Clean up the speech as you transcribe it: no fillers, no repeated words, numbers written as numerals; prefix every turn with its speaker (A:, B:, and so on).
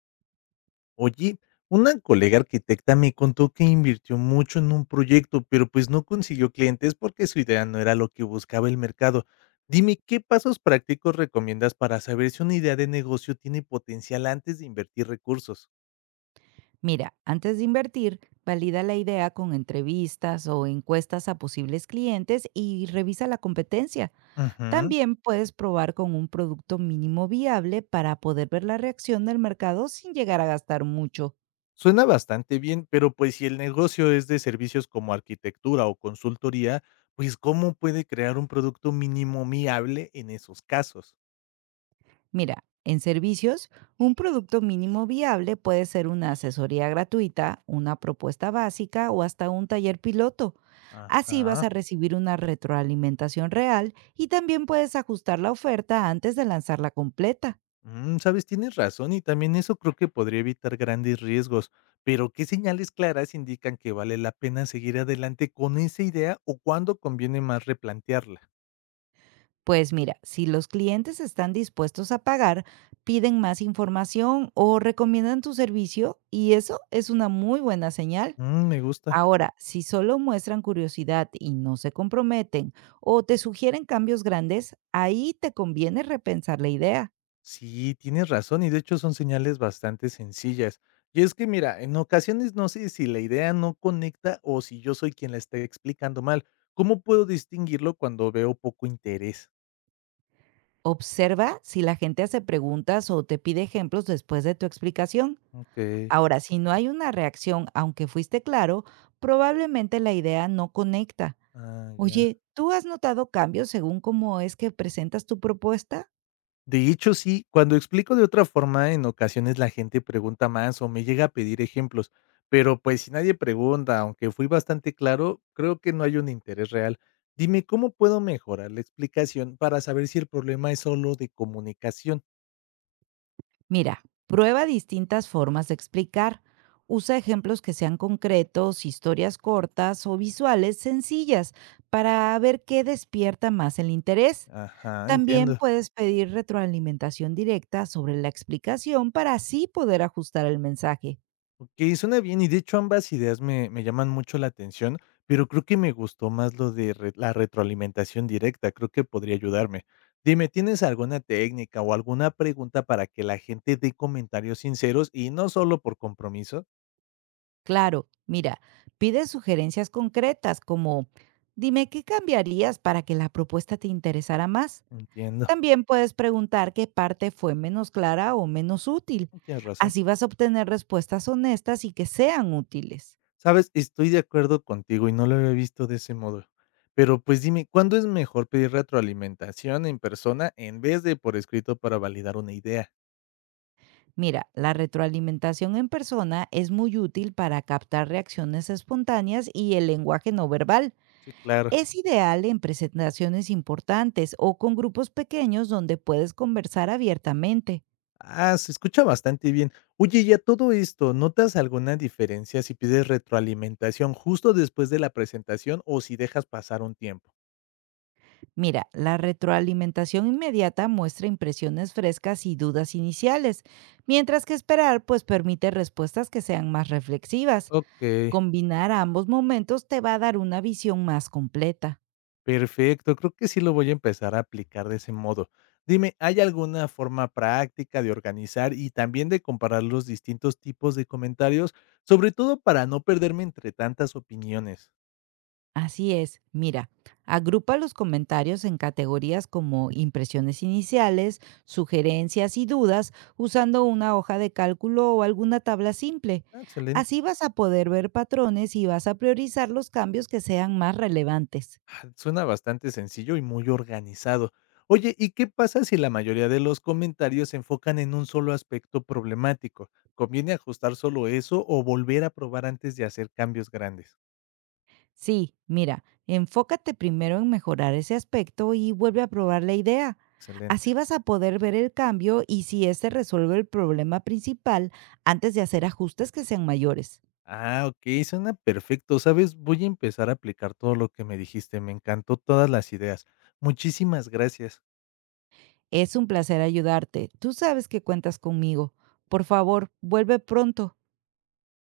A: Oye, una colega arquitecta me contó que invirtió mucho en un proyecto, pero pues no consiguió clientes porque su idea no era lo que buscaba el mercado. Dime, ¿qué pasos prácticos recomiendas para saber si una idea de negocio tiene potencial antes de invertir recursos?
B: Mira, antes de invertir, valida la idea con entrevistas o encuestas a posibles clientes y revisa la competencia.
A: Ujú.
B: También puedes probar con un producto mínimo viable para poder ver la reacción del mercado sin llegar a gastar mucho.
A: Suena bastante bien, pero pues si el negocio es de servicios como arquitectura o consultoría, pues ¿cómo puede crear un producto mínimo viable en esos casos?
B: Mira, en servicios, un producto mínimo viable puede ser una asesoría gratuita, una propuesta básica o hasta un taller piloto. Así vas
A: Ajá.
B: a recibir una retroalimentación real y también puedes ajustar la oferta antes de lanzarla completa.
A: Mm, sabes, tienes razón y también eso creo que podría evitar grandes riesgos, pero ¿qué señales claras indican que vale la pena seguir adelante con esa idea o cuándo conviene más replantearla?
B: Pues mira, si los clientes están dispuestos a pagar, piden más información o recomiendan tu servicio y eso es una muy buena señal.
A: Mm, me gusta.
B: Ahora, si solo muestran curiosidad y no se comprometen o te sugieren cambios grandes, ahí te conviene repensar la idea.
A: Sí, tienes razón y de hecho son señales bastante sencillas. Y es que mira, en ocasiones no sé si la idea no conecta o si yo soy quien la está explicando mal. ¿Cómo puedo distinguirlo cuando veo poco interés?
B: Observa si la gente hace preguntas o te pide ejemplos después de tu explicación.
A: Ok.
B: Ahora, si no hay una reacción, aunque fuiste claro, probablemente la idea no conecta.
A: Ah, ya.
B: Oye, ¿tú has notado cambios según cómo es que presentas tu propuesta?
A: De hecho, sí, cuando explico de otra forma, en ocasiones la gente pregunta más o me llega a pedir ejemplos, pero pues si nadie pregunta, aunque fui bastante claro, creo que no hay un interés real. Dime, ¿cómo puedo mejorar la explicación para saber si el problema es solo de comunicación?
B: Mira, prueba distintas formas de explicar. Usa ejemplos que sean concretos, historias cortas o visuales sencillas para ver qué despierta más el interés.
A: Ajá,
B: También
A: entiendo.
B: puedes pedir retroalimentación directa sobre la explicación para así poder ajustar el mensaje.
A: Okey, suena bien, y de hecho ambas ideas me llaman mucho la atención, pero creo que me gustó más lo de re la retroalimentación directa, creo que podría ayudarme. Dime, ¿tienes alguna técnica o alguna pregunta para que la gente dé comentarios sinceros y no solo por compromiso?
B: Claro, mira, pide sugerencias concretas como dime qué cambiarías para que la propuesta te interesara más.
A: Entiendo.
B: También puedes preguntar qué parte fue menos clara o menos útil.
A: Tienes razón.
B: Así vas a obtener respuestas honestas y que sean útiles.
A: Sabes, estoy de acuerdo contigo y no lo había visto de ese modo. Pero, pues dime, ¿cuándo es mejor pedir retroalimentación en persona en vez de por escrito para validar una idea?
B: Mira, la retroalimentación en persona es muy útil para captar reacciones espontáneas y el lenguaje no verbal.
A: Sí, claro.
B: Es ideal en presentaciones importantes o con grupos pequeños donde puedes conversar abiertamente.
A: Ah, se escucha bastante bien. Oye, y a todo esto, ¿notas alguna diferencia si pides retroalimentación justo después de la presentación o si dejas pasar un tiempo?
B: Mira, la retroalimentación inmediata muestra impresiones frescas y dudas iniciales, mientras que esperar pues permite respuestas que sean más reflexivas.
A: Ok,
B: Combinar ambos momentos te va a dar una visión más completa.
A: perfecto. Creo que sí lo voy a empezar a aplicar de ese modo. Dime, ¿hay alguna forma práctica de organizar y también de comparar los distintos tipos de comentarios, sobre todo para no perderme entre tantas opiniones?
B: Así es, mira, agrupa los comentarios en categorías como impresiones iniciales, sugerencias y dudas usando una hoja de cálculo o alguna tabla simple.
A: Ah, excelente.
B: Así vas a poder ver patrones y vas a priorizar los cambios que sean más relevantes.
A: Ah, suena bastante sencillo y muy organizado. Oye, ¿y qué pasa si la mayoría de los comentarios se enfocan en un solo aspecto problemático? ¿Conviene ajustar solo eso o volver a probar antes de hacer cambios grandes?
B: Sí, mira, enfócate primero en mejorar ese aspecto y vuelve a probar la idea.
A: Excelente.
B: Así vas a poder ver el cambio y si este resuelve el problema principal antes de hacer ajustes que sean mayores.
A: Ah, ok, suena perfecto. Sabes, voy a empezar a aplicar todo lo que me dijiste. Me encantó todas las ideas. Muchísimas gracias.
B: Es un placer ayudarte. Tú sabes que cuentas conmigo. Por favor, vuelve pronto.